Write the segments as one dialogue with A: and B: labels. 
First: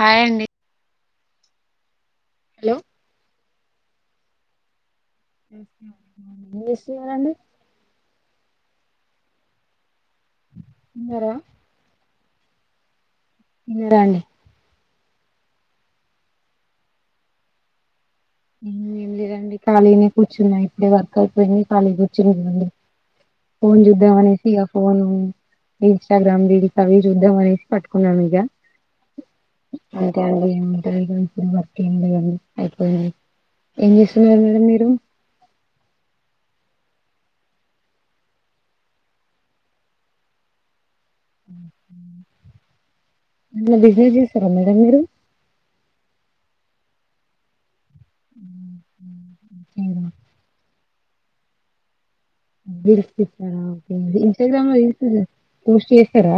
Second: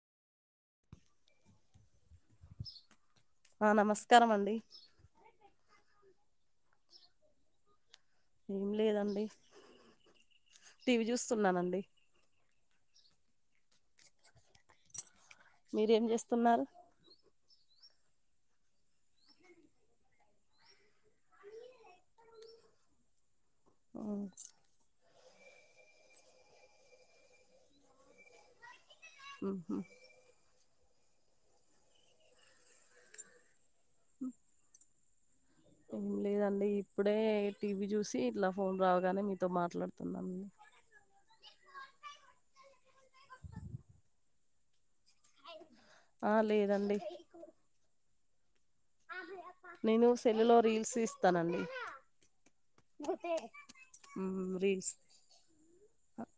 A: Hi అండి hello
B: ఆ నమస్కారం అండి
A: వినిపిస్తుందా అండి
B: ఏం లేదండి టీవీ
A: తిన్నారా
B: చూస్తున్నానండి
A: ఇంకా అండి
B: మీరేం చేస్తున్నారు
A: ఏం లేదండీ ఖాళీనే కూర్చున్నా ఇప్పుడే వర్క్ అయిపోయింది ఖాళీ కూర్చునా ఫోన్ చూదమనేసి ఇంకా ఫోన్ ఇన్స్టాగ్రామ్ రీల్స్ అవి చూద్దాం అనేసి పట్టుకున్నాం ఇక
B: ఉహు
A: [inaudible] ఏం చేస్తున్నారు మేడం మీరు
B: ఏం లేదండి ఇప్పుడే టీవీ చూసి ఇట్లా ఫోన్ రావగానే మీతో మాట్లాడుతున్నానుండి
A: న్న బిజీ చేస్తారా మేడం మీరు
B: ఆ లేదండి
A: ఉ
B: నేను సెల్లు లో రీల్స్ తీస్తాను అండి
A: రీల్స్ ఇస్తారాఓ ఇన్స్టాగ్రామ్ లో రీల్స్ పోస్ట్ చేస్తారా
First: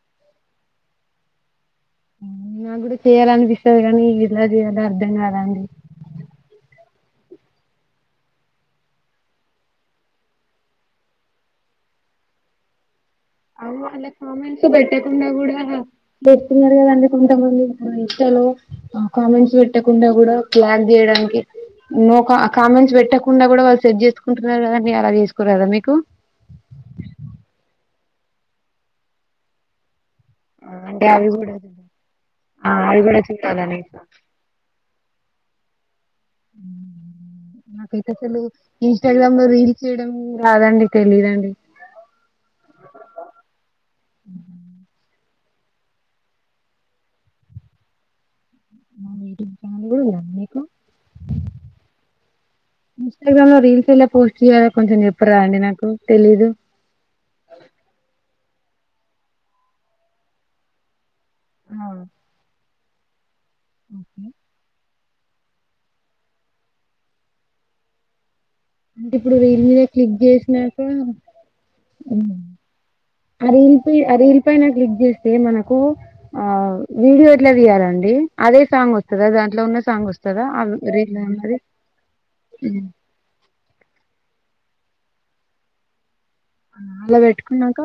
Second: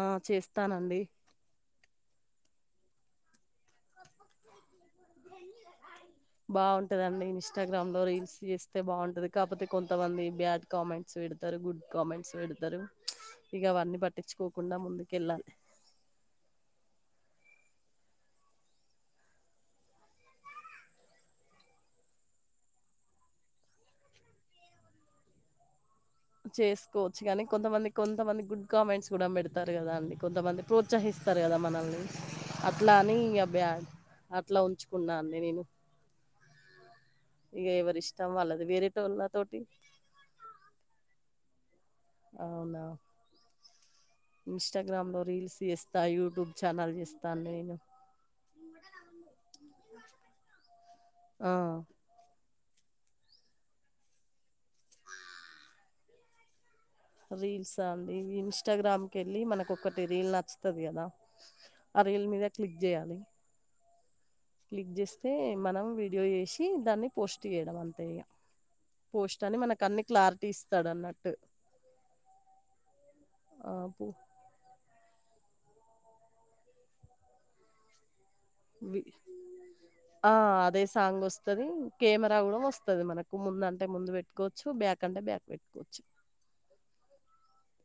B: ఆ చేస్తానండి
A: నాకు కూడా చేయాల అనిపిస్తుది కానీ ఇలా చేయలో అర్ధం కాదండి
B: ఉంటదండి ఇన్స్టాగ్రామ్ లో రీల్స్ చేస్తే బాగుంటది కాకపోతే కొంతమంది బ్యాడ్ కామెంట్స్ పెడతారు గుడ్ కామెంట్స్ పెడతారు ఇక
A: అవు అ
B: అవన్నీ
A: కామెంట్స్
B: పట్టించుకోకుండా
A: పెట్టకుండా
B: ముందుకెళ్ళాలి
A: కూడా పెడుతున్నారు కదా అ కొంతమంది ఇంస్టాలో కామెంట్స్ పెట్టకుండా కూడా బ్లాక్ చేయడానికి నో కా కామెంట్స్ పెట్టకుండా కూడా వాళ్ళు సెట్ చేసుకుంటున్నారు కద అండి అలా చేసుకో లేదా మీకు
B: చేసుకోవచ్చు కానీ కొంతమంది కొంతమంది గుడ్ కామెంట్స్ కూడా పెడతారు కదా అండి కొంతమంది
A: ఆ, అంటే అవి
B: ప్రోత్సహిస్తారు
A: కూడా
B: కదా మనల్ని
A: ఆ
B: అట్లా
A: అవి
B: అని
A: కూడా
B: ఇంక
A: చూడాలని
B: బ్యాడ్ అట్లా ఉంచుకున్నా అన్ని నేను ఇగ
A: నాకైతే
B: ఎవరిష్టం
A: అసలు
B: వాళ్ళది
A: ఇంస్టాగ్రామ్ లో
B: వేరేటోళ్ళతోటి
A: రీల్స్ చేయడం రాదండి తెలిదఅండి
B: అవునా ఇంస్టాగ్రామ్లో రీల్స్ చేస్తా యూట్యూబ్ ఛానల్ చేస్తాను నేను
A: యూట్యూబ్ కూడా ఉందా
B: ఆ
A: ఇంస్టాగ్రామ్ లో రీల్స్ ఎలా పోస్ట్ చేయలో కొంచెం చెప్పురా అండి నాకు తెలీదు
B: ఇంస్టాగ్రామ్ వెళ్ళి మనకు ఒకటి రీల్ నచ్చుతుంది కదా ఆ రీల్ మీద క్లిక్ చేయాలి
A: ఓకే
B: క్లిక్ చేస్తే మనం వీడియో వేసి దాన్ని పోస్ట్ చేయడం అంతే ఇగ
A: అంటే ఇప్పుడు
B: పోస్ట్ అని
A: రీల్ మీద
B: మనకు అన్ని
A: క్లిక్
B: క్లారిటీ
A: చేసినాక
B: ఇస్తాడు అన్నట్టు
A: రీల్స్ ఆ రీల్స్ పైన క్లిక్ చేస్తే అతే మనకు ఆ వీడియో ఎట్లా తీయాలండి అదే సాంగ్ వస్తదా దాంట్లో ఉన్న సాంగ్
B: ఆ
A: వస్తదా
B: అదే
A: రీల్
B: సాంగ్
A: ఉన్నది
B: వస్తుంది కెమెరా కూడా
A: హ్మ్.
B: వస్తుది మనకు ముందంటే అంటే ముందు పెట్టుకోవచ్చు బ్యాక్ అంటే బ్యాక్ పెట్టుకోవచ్చు
A: అలా పెట్టుకున్నాక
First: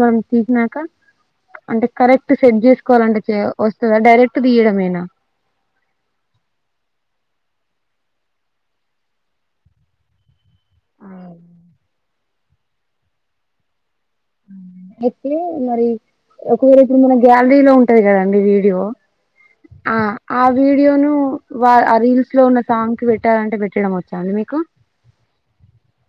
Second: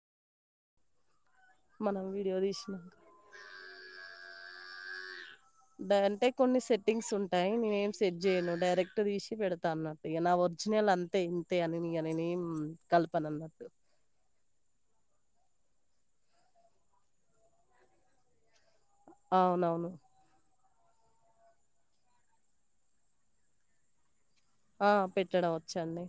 A: మనం తీసినాక అంటే
B: మనం
A: కరెక్ట్
B: వీడియో
A: సెట్
B: తీసినాక
A: చేసుకోవాలంటే వస్తుందా డైరెక్ట్ తీయడమేనా
B: అంటే కొన్ని సెట్టింగ్స్ ఉంటాయి నేను ఏం సెట్ చేయను డైరెక్ట్ తీసి పెడతా అన్నట్టు వచ్చినళ
A: ఆ!
B: అంతే ఇంతే అనిక నేనే కల్పన అన్నట్టు
A: అయితే మరి ఒకవేర ఇక్కడ మన గ్యాలరీ లో ఉంటది కదండి వీడియో
B: అవునవును
A: ఆ ఆ వీడియోను వా ఆ రీల్స్ లో ఉన్న సాంగ్ కి పెట్టాలంటే పెట్టడం వచ్చా అండి మీకు
B: ఆ పెట్టడం వచ్చండి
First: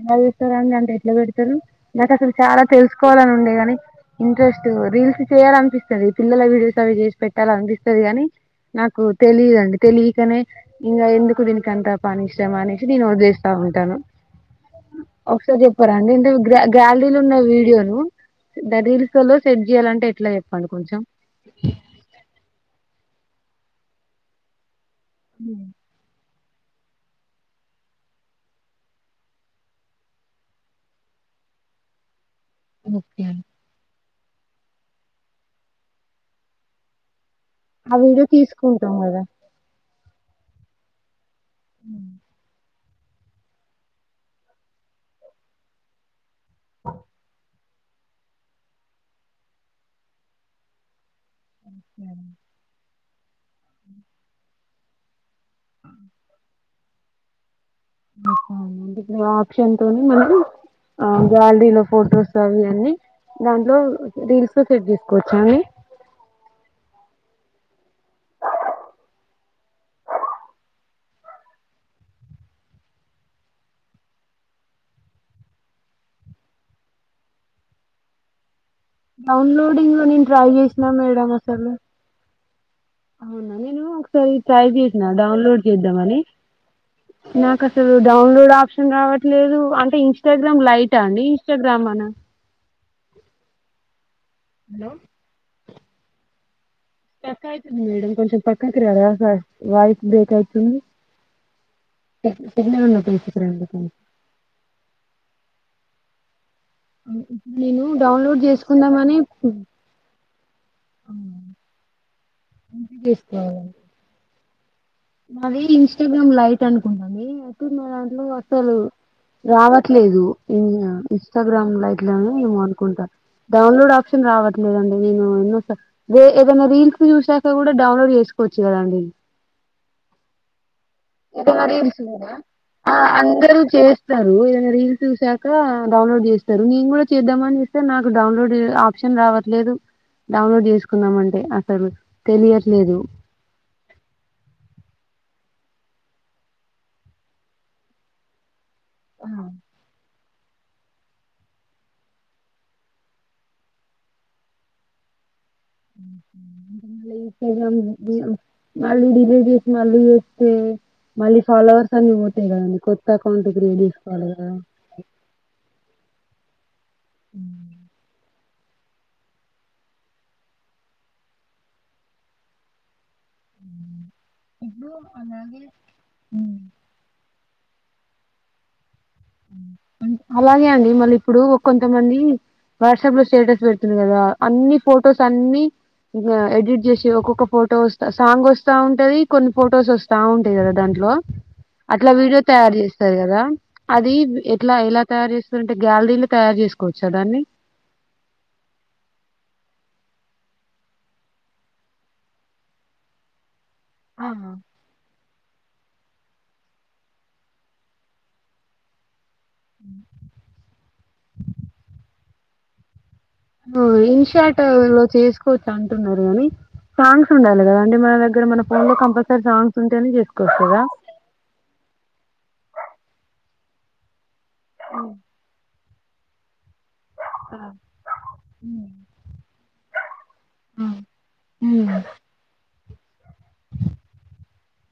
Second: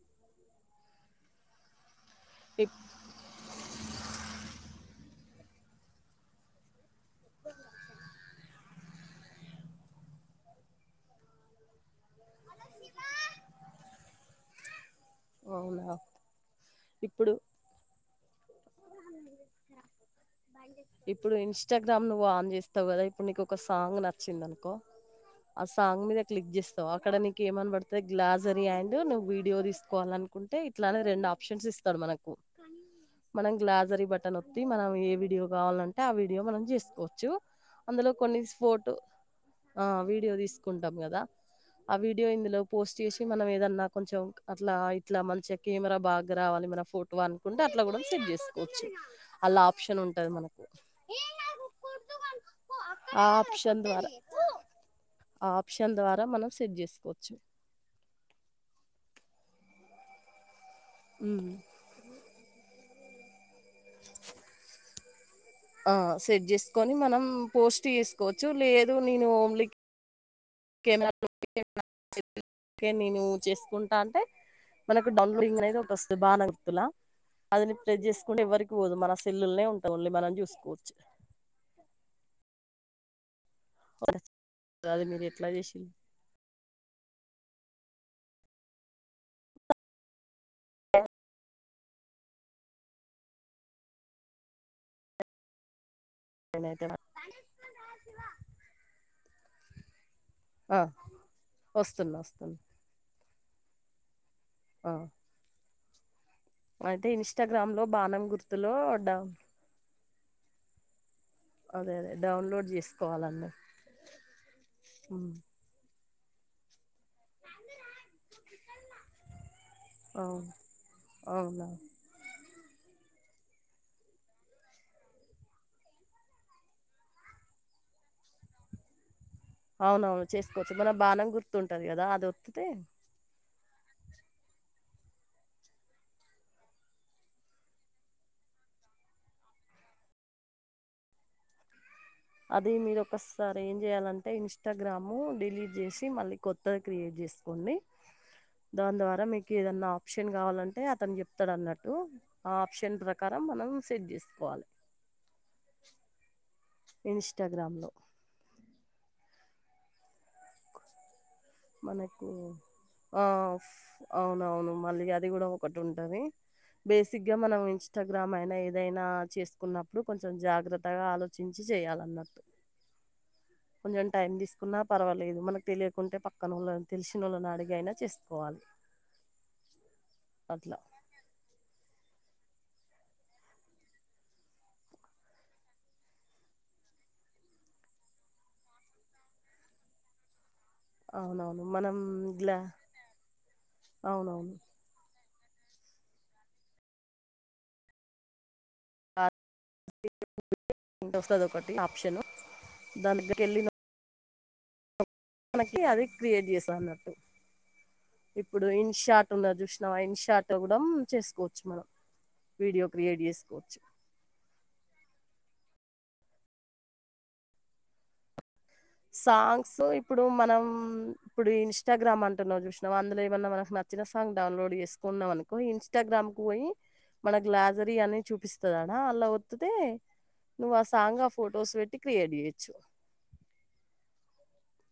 A: ఎలా చేస్తారు అండీ అంత ఎట్లా పెడతారు నాకు అసలు చాలా
B: ఇప్
A: తెలుసుకోవాలని ఉండే గాని ఇంట్రెస్ట్ రీల్స్ చేయాల అనిపిస్తుంది పిల్లల వీడియో తీసి చేసి పెట్టాల అనిపిస్తుంది గాని నాకు తెలిదండి తెలియకనే ఇంకా ఎందుకు దీనికింత పని కష్టం అనేసి నేను వదిలేస్తాను ఉంటాను ఒకసారి
B: అవునా
A: చెప్పారాండి ఇంటే గ్యాలరీలో
B: ఇప్పుడు
A: ఉన్న వీడియోను రీల్లో సెట్ చేయాలంటే ఎట్లా చెప్పాలి కొంచెం
B: అప్పుడు నీకు ఒక సాంగ్ నచ్చింది అనుకో ఆ సాంగ్ మీద క్లిక్ చేస్తావు అక్కడ నీకు ఏమన పడుతుంది గ్లాస్ అని అండ్ నువ్ వీడియో తీసుకోవాలనుకుంటే ఇట్లానే రెండు ఆప్షన్స్ ఇస్తాడు మనకు
A: ఓకే.
B: మనం గ్లాజరీ బటన్ వతి మనం ఏ వీడియో కావాలంటే ఆ వీడియో మనం చేసుకోవచ్చు
A: ఆ
B: అందులో
A: వీడియో
B: కొన్ని ఫోటో
A: తీసుకుంటాం కదా
B: ఆ వీడియో తీసుకుంటాం కదా ఆ వీడియో ఇందులో పోస్ట్ చేసి మనం ఏదన్నా కొంచెం అట్లా ఇట్లా మంచిగా కెమెరా బాగా దగ్గర రావాలి మన ఫోటో అనుకుంటే అట్లా కూడా సెడ్ చేసుకోవచ్చు అలా ఆప్షన్ ఉంటది మనకు ఆ ఆప్షన్ ద్వారా ఆ ఆప్షన్ ద్వారా మనం సెట్ చేసుకోవచ్చు
A: అ ఆప్షన్ తోనే మనీ ఆ
B: హ్మ్.
A: గ్యాలరీలో ఫొటోస్ అవి అన్నీ దాంట్లో రీల్స్ సెట్ చేసుకోవచ్చు
B: ఆ సెట్ చేసుకొని మనం పోస్ట్ చేసుకోవచ్చు లేదు నేను ఓమ్లీ కెమెరా తోటి నేను చేసుకుంటా అంటే మనకు డౌన్లోడింగ్ అనేది ఒక వస్తుంది భాను గుర్తుల దానిని ప్రెస్ చేసుకుంటే ఎవరికి పోదు మన సెల్లుల్నే ఉంటది
A: డౌన్లోడింగ్ లో
B: ఓన్లీ
A: నేను
B: మనం
A: ట్రై చేసినా
B: చూసుకోవచ్చు
A: మేడం అసలు అవునా నేను ఒకసారి ట్రై చేసిన
B: అది మీరు ఎట్లా
A: డౌన్లోడ్
B: చేసిల్లు
A: చేద్దామ అని నాకు అసలు డౌన్లోడ్ ఆప్షన్ రావట్లేదు అంటే ఇన్స్టాగ్రామ్ లైట్ అండి ఇన్స్టాగ్రామ్ అనా హలో
B: నేనైతే
A: స్ట్రక్ అవుతుంది వాయిస్ మేడం కొంచెం పక్కకు రారా బ్రేకాతు
B: ఆ వస్తున్నా
A: ట
B: వస్తున్నా
A: టెక్నవ లో పైస క
B: ఆ అయితే
A: ఇ
B: ఇన్స్టాగ్రామ్
A: నేను
B: లో బాణం
A: డౌన్లోడ్
B: గుర్తులో
A: చేసుకుందామని
B: డౌన్ అదే అదే డౌన్లోడ్ చేసుకోవాలన్నీ
A: నాదే ఇన్స్టాగ్రామ్ లైట్ అనుకుంటాంది అయితే మా దాంట్లో అసలు రావట్లేదు
B: అవును
A: ఇన్
B: అవునా
A: ఇన్స్టాగ్రామ్ లైట్ లో ఈ మ నుకుంట డౌన్లోడ్ ఆప్షన్ రావట్లేదండి నేను ఎన్నో ఏదైనా రీల్స్ చూసాక కూడా డౌన్లోడ్ చేసుకోవచ్చు కదాండి
B: అవునవును చేసుకోవచ్చు మనం బాణం
A: ఏదైనా
B: గుర్తుంటుంది
A: రీల్స్
B: కదా ఆది
A: కూడా
B: నోకితే
A: ఆ అందరూ చేస్తారు ఏదైనా రీల్స్ చూసాక డౌన్లోడ్ చేస్తారు నేను కూడా చేద్దామని చేస్తే నాకు డౌన్లోడ్ ఆప్షన్ రావట్లేదు డౌన్లోడ్ చేసుకుందాం అంటే ఆ సర్వీస్
B: అది మీరు ఒకసారి ఏం చెయాలంటే ఇన్స్టాగ్రాము డిలీట్ చేసి మళ్ళీ కొత్తది క్రియేట్ చేసుకోండి దాని ద్వారా మీకు ఏదనా ఆప్షన్ కావాలంటే అతను చెప్తాడు అన్నట్టు ఆ ఆప్షన్ ప్రకారం మనం సెట్ చేసుకోవాలి ఇన్స్టాగ్రామ్లో
A: మళ్ళీ డిలీట్ చేసి మళ్ళీ [inaudible] మళ్ళీ ఫాలోవర్స్ అన్ని
B: మనకు
A: పోతాయి కదండీ కొత్త
B: ఆ
A: అకౌంట్కి లేడస్
B: ఫ్-
A: కదా
B: అవునవును బేసిక్ గా మనం ఇన్స్టాగ్రామ్ అయినా ఏ దైనా చేసుకున్నప్పుడు కొంచెం జాగ్రత్తగా ఆలోచించి చేయాలన్నట్టు కొంచెం టైం తీసుకున్నా
A: ఇప్పుడు అలాగే
B: పర్వాలేదు మనకు తెలియకుంటే పక్కన వాళ్ళ తెలిసినోలను అడిగి ఐనా చేసుకోవాలి
A: అలాగే
B: అట్లా
A: అండి మళ్ళీ ఇప్పుడు కొంతమంది వాట్సాప్ లో స్టేటస్ పెడుతుంది కదా అన్ని ఫొటోస్ అన్ని ఇ ఎడిట్ చేసి ఒక్కొక్క ఫోటో వస్తా సాంగ్ వస్తా ఉంటది కొన్ని ఫొటోస్ వస్తా ఉం టాయి కదా దాంట్లో
B: అవునవును మనం
A: అట్లా వీడియో
B: గ్లా
A: తయారుచేస్తాది కదా అది
B: అవునవును
A: ఎట్లా ఎలా తయా రు చేస్తారు గ్యాలరీలు తయారు చేసుకోవచ్చ దాన్ని
B: [inaudible] వస్తది ఒకటి ఆప్షను దాని దగ్గరికి వెళ్ళిన
A: ఆహ
B: మనకి అది క్రియేట్ చేస్తా అన్నట్టు ఇప్పుడు ఇన్ షార్ట్ ఉనది చూసినవ ఇన్ షట్లో కూడా చేసుకోవచ్చు మనం వీడియో క్రియేట్ చేసుకోవచ్చు
A: ఆ ఇన్స్ షాట్లు చేసుకోవచ్చు అం టున్నారు అవి సాంగ్స్ ఉండాలి కదండీ మన దగర మనం
B: సాంగ్స్ ఇప్పుడు మనం
A: కదా!
B: ఇప్పుడు ఇన్స్టాగ్రామ్ అంటున్నా చూసినవ అందులో ఏమన్నా మన నచ్చిన సాంగ్ డౌన్లోడ్ చేసుకున్నాం అనుకో ఇన్స్టాగ్రామ్ కు పోయి మన గ్లాజరీ అని చూపిస్తదడా అలా వతిత్తే నువ్వా ఆ సాంగ్ ఆ ఫోటోస్
A: హ్మ్.
B: పెట్టి క్రియేట్ చేయొచ్చు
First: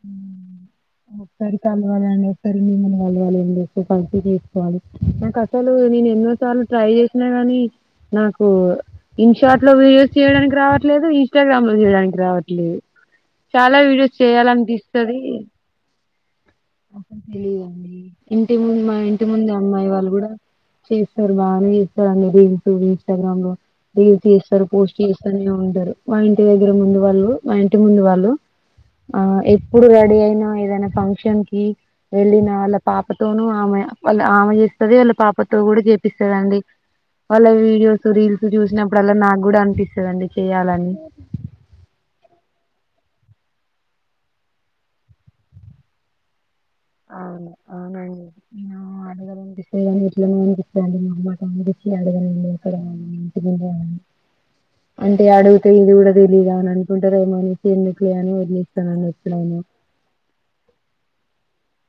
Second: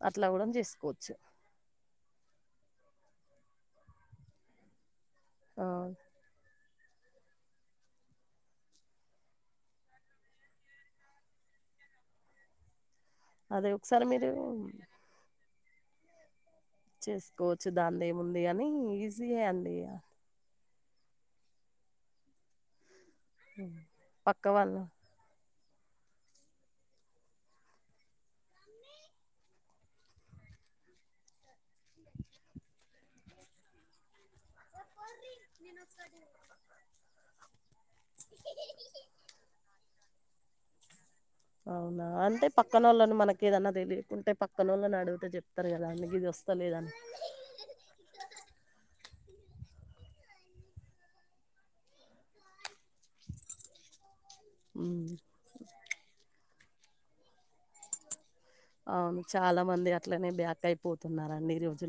B: అట్లా కూడా చేసుకోవచ్చు
A: ఒకసారి చలవాల అండి ఒకసారి మిమల్ని [unintelligible] చేసుకోవాలి నాకు అసలు
B: ఆ,
A: నేను ఎన్నో సార్లు ట్రై చేసినా గాని నాకు ఇన్ షార్ట్ లో వీడియోస్ చేయడానికి రావట్లేదు ఇన్స్టాగ్రామ్ లో చేయడానికి రావటలేదు
B: అదే ఒకసారి మీరు
A: అది అసలు
B: చేసుకోవచ్చు
A: తెలీదండి
B: దాందేముంది
A: ఇంటి
B: అని
A: ముందు మా ఇంటి
B: ఈజీయే
A: ముందు
B: అండి
A: అమ్మాయి వాళ్ళు కూడా చేస్తారు బాగానే చేస్తారు అని రీల్స్ ఇన్స్టాగ్రామ్ లో రీల్స్
B: పక్క
A: చేస్తారు
B: వాళ్ళు
A: పోస్ట్ చేస్తానే ఉం మా ఇంటి దగ్గర ముందు వాళ్ళు మా ఇంటి ముందు వాళ్ళు ఆ ఎప్పుడు రెడీ అయినా ఏదైనా ఫంక్షన్ వెళ్ళిన వాళ్ళ పాపతోనూ ఆమె వాళ్ళ ఆమె చేసి చేస్తదీ వాళ్ళ పాపతో కూడా చేపిస్తదండి వాళ్ళ వి డియోస్ రీల్స్ చూసినప్పుడల్లా నాకు కూడా అనిపిస్తుందండి చెయాలని
B: అవునా అంటే పక్కన వాళ్ళను మనకి ఏదన్నా తెలియకుంటే పక్కన వాళ్ళని అడిగితే చెప్తారు కదా అన్నగి ఇది వస్త
A: అవును అవునండి అనిపిస్తే కానీ ఇట్లనే అనిపిస్తాడి మా అమ్మాట అనిపిస్త అడుగండి అక్కడ
B: ఉమ్
A: అంటే అడుగుతే ఇది కూడా తెలీయదు అని అనుకుంటార ఏమోని ఎందుకులే అని వదిలేస్తానండి
B: అవును
A: ఎప్పుడైనా
B: చాలా మంది అట్లనే బ్యాక్ అయిపోతున్నారండి జ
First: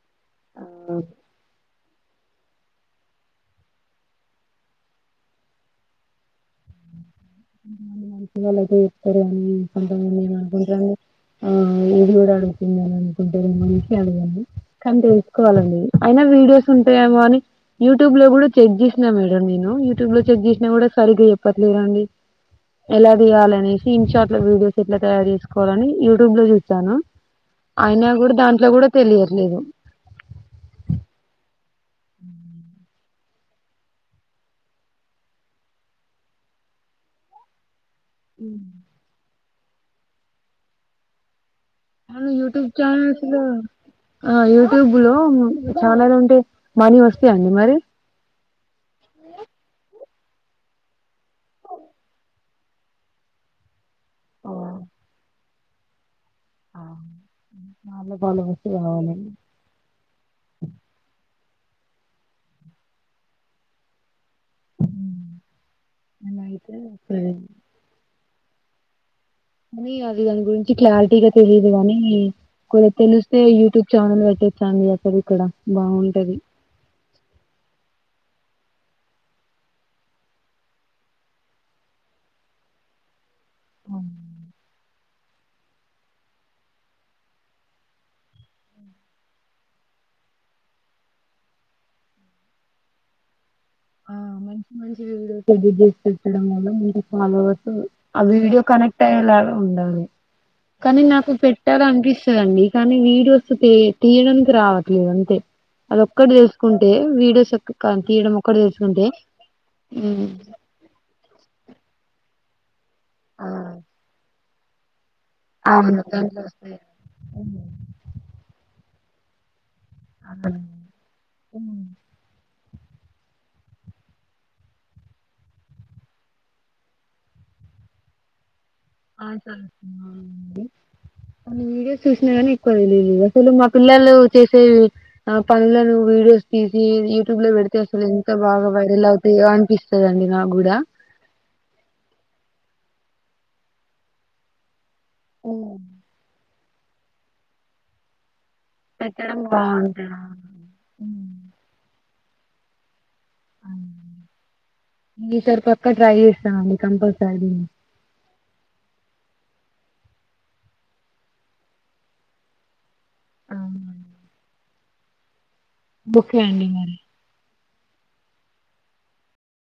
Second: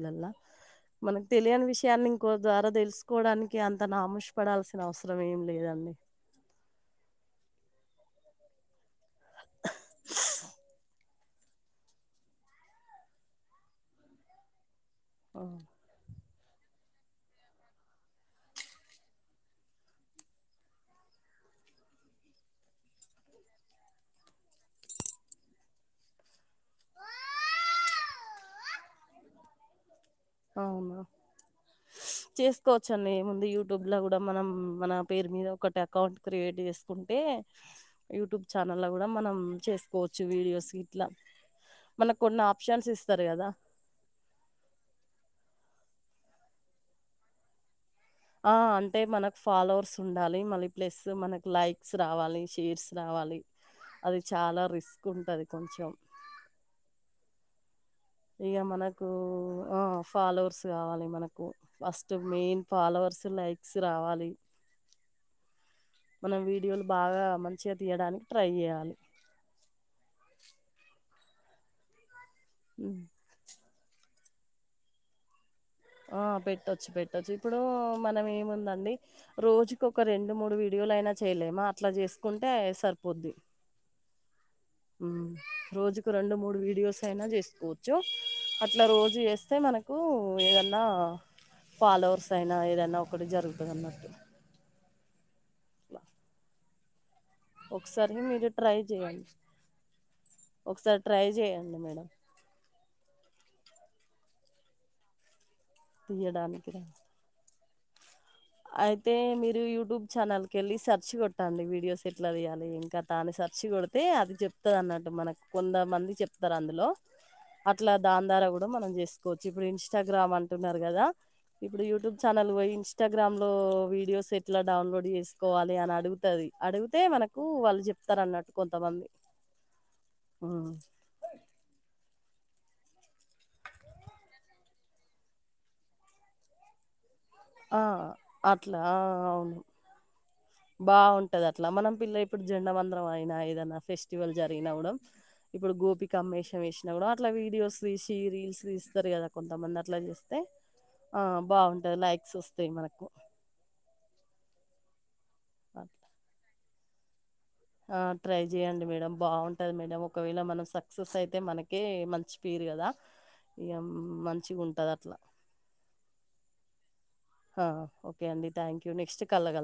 A: ఆ,
B: మనకి తెలియని విషయం న్ని ఇంకో ద్వారా తెలుసుకోవడానికి అంత నమూషి పడాల్సిన అవసరం ఏం లేదండి
A: అ [inaudible] కొ నేను అనుకుంట ఆ ఇది కూడా అడుగుతుంద అని అనుకుంటరెమో అనిసి అడగాను కానీ
B: ఆ
A: తెలుసుకోవాలండి అయినా వీడియోస్ ఉంటాయేమో అని యూట్యూబ్ లో కూడా చెక్ చేసినా మేడం నేను యూట్యూబ్ లో చెక్ చేసినా కూడా సరిగా చెప్పట్లేదుండి [inaudible] ఎలా తీయాలనేసి ఇన్షార్ట్ లో వీడియోస్ ఎట్లా తయారు చేసుకోవాలని యూట్యూబ్ లో చూస్తానా అయినా కూడా దాంట్లో కూడా తెలియర్లేదు
B: అవునా చేసుకోవచ్చు ఏం ఉంది యూట్యూబ్ లో కూడా మనం మన పేరు మీద ఒకటి అకౌంట్ క్రియేట్ చేసుకుంటే యూట్యూబ్ ఛానల్ లో కూడా మనం చేసుకోవచ్చు వీడియోస్ ఇట్లా మనకు
A: ఎను
B: కొన్ని
A: యూట్యూబ్
B: ఆప్షన్స్
A: చానల్
B: ఇస్తారు
A: లో
B: కదా
A: యూట్యూబ్ లో ఛానెల్ ఉంటే మనీ వస్తాయండి మరి
B: ఆ అంటే మనకు ఫాలోవర్స్ ఉండాలి మళ్ళీ ప్లస్ మనకి లైక్స్ రావాలి షేర్స్ రావాలి అది చాలా రిస్క్ ఉంటుంది కొంచెం
A: ఆ
B: ఇక మనకు ఆ ఫాలోవర్స్ కావాలి మనకు ఫస్ట్ మెయిన్ ఫాలోవర్స్ లైక్స్ రావాలి మనం
A: నేనయితే
B: వీడియోలు బాగా మంచిగా తీయడానికి ట్రై చేయాలి
A: అని అది దాని గురించి క్లారిటీగా తెలియదు కానీ కొ
B: ఉమ్.
A: తెలిస్తే యూట్యూబ్ ఛానెల్ పెట్టచ్చు అండి అక్కడ ఇ కూడా
B: ఆ పెట్టొచ్చు పెట్ చ్చ ఇప్పుడు మనం ఏముందండి రోజుకి ఒక రెండు మూడు వీడియోలు అయినా చేయలేమా అట్లా చేస్తే తీసుకుంటే సరిపోద్ది రోజుకు రెండు మూడు వీడియోస్ అయినా చేసుకోవచ్చు అట్లా రోజు చేస్తే మనకి ఏదన్నా ఫాలోవర్స్ అయినా ఏదనా ఒకటి జరుగుతుంది అన్నట్టు
A: మంచిగా వీడియోస్ ఎడిట్ చేసి పెట్టడం వల్ల ఫాలోయర్స్
B: ఒకసారి
A: ఆ
B: మీరు
A: వీడియో
B: ట్రై
A: కనెక్ట్
B: జేయండి.
A: అయలా ఆ ఉండాలీ
B: ఒకసారి
A: కానీ
B: ట్రై
A: నాకు
B: జేయండి
A: పెట్టాల
B: మేడం.
A: అనిపిస్తుదండి కానీ వీడియో అ తీయడానికి రావట్లేదు అంతే అది ఒక్కటి
B: తీయడానికి రా
A: తెలుసుకుంటే వీడియోస్ తీయడం ఒక్కటి తెలుసుకుంటే
B: అయితే మీరు యూట్యూబ్
A: హ్మ్.
B: ఛానల్ క వెళ్ళి సెర్చ్ కొట్టండి వీడియోస్ ఎట్లా చేయాలి ఏం తాని
A: ఆ
B: సర్చి కొడితే అది చెప్తది అన్నట్టు మనకు కొంద
A: అవును
B: మంది
A: దాంట్లో
B: చెప్తారు
A: వస్తాయి
B: అందులో
A: హ్మ్.
B: అట్లా దాన్ ద్వారా కూడా మనం చేసుకోవచ్చు ఇప్పుడు ఇన్స్టాగ్రామ్ అంటున్నారు కదా
A: హ్మ్.
B: ఇప్పుడు యూట్యూబ్ ఛానల్ పోయి ఇస్టా గ్రామ్ లో వీడియోస్ ఎట్లా డౌన్లోడ్ చేసుకోవాలి అని అడుగుతుంది అడిగితే మనకు వాళ్ళు చెప్తారు అన్నట్టు
A: ఆ
B: హ్మ్.
A: వీడియోస్ చూసినా కనీ ఎక్కువ తెలియదు అసలు మా పిల్లలు చేసే ఆ పనులను వీడియోస్ తీసి ట్యూబ్ లో పెడితే
B: ఆ!
A: అసలు ఎంత బాగా వైరల్ అవుతాయో అనిపిస్తుంది అండి నా
B: బాగుంటది అట్లా మనం పిల్ల ఇప్పుడు జెండ మందరం అయినా ఏదనా ఫెస్టివల్ జరిగినవ్వడం ఇప్పుడు గోపికమ్మ వేషం వేసినా కూడా అట్లా వీడియోస్ తీసి రీల్స్ తీస్తారు కదా
A: పెట్టడం
B: కొంతమంది అట్లా
A: బాగుంటది
B: చేూస్తే ఆ బాగుంటుంది లైక్స్ వస్తాయి మనకు
A: ఈ సరిపక్క ట్రై చేస్తామండి కంపల్సరీ
B: ఆ ట్రై చెయండి మేడం బాగుంటది మేడం ఒకవేళ మనం సక్సెస్ అయితే మనకే మంచి పీరు కదా ఇగ
A: అవునండి.
B: మంచిగుంటది అట్లా
A: ఒకే అండి మరి
B: ఓకే అండి థ్యాంక్ యు నెక్స్ట్ కాల్ లో కలు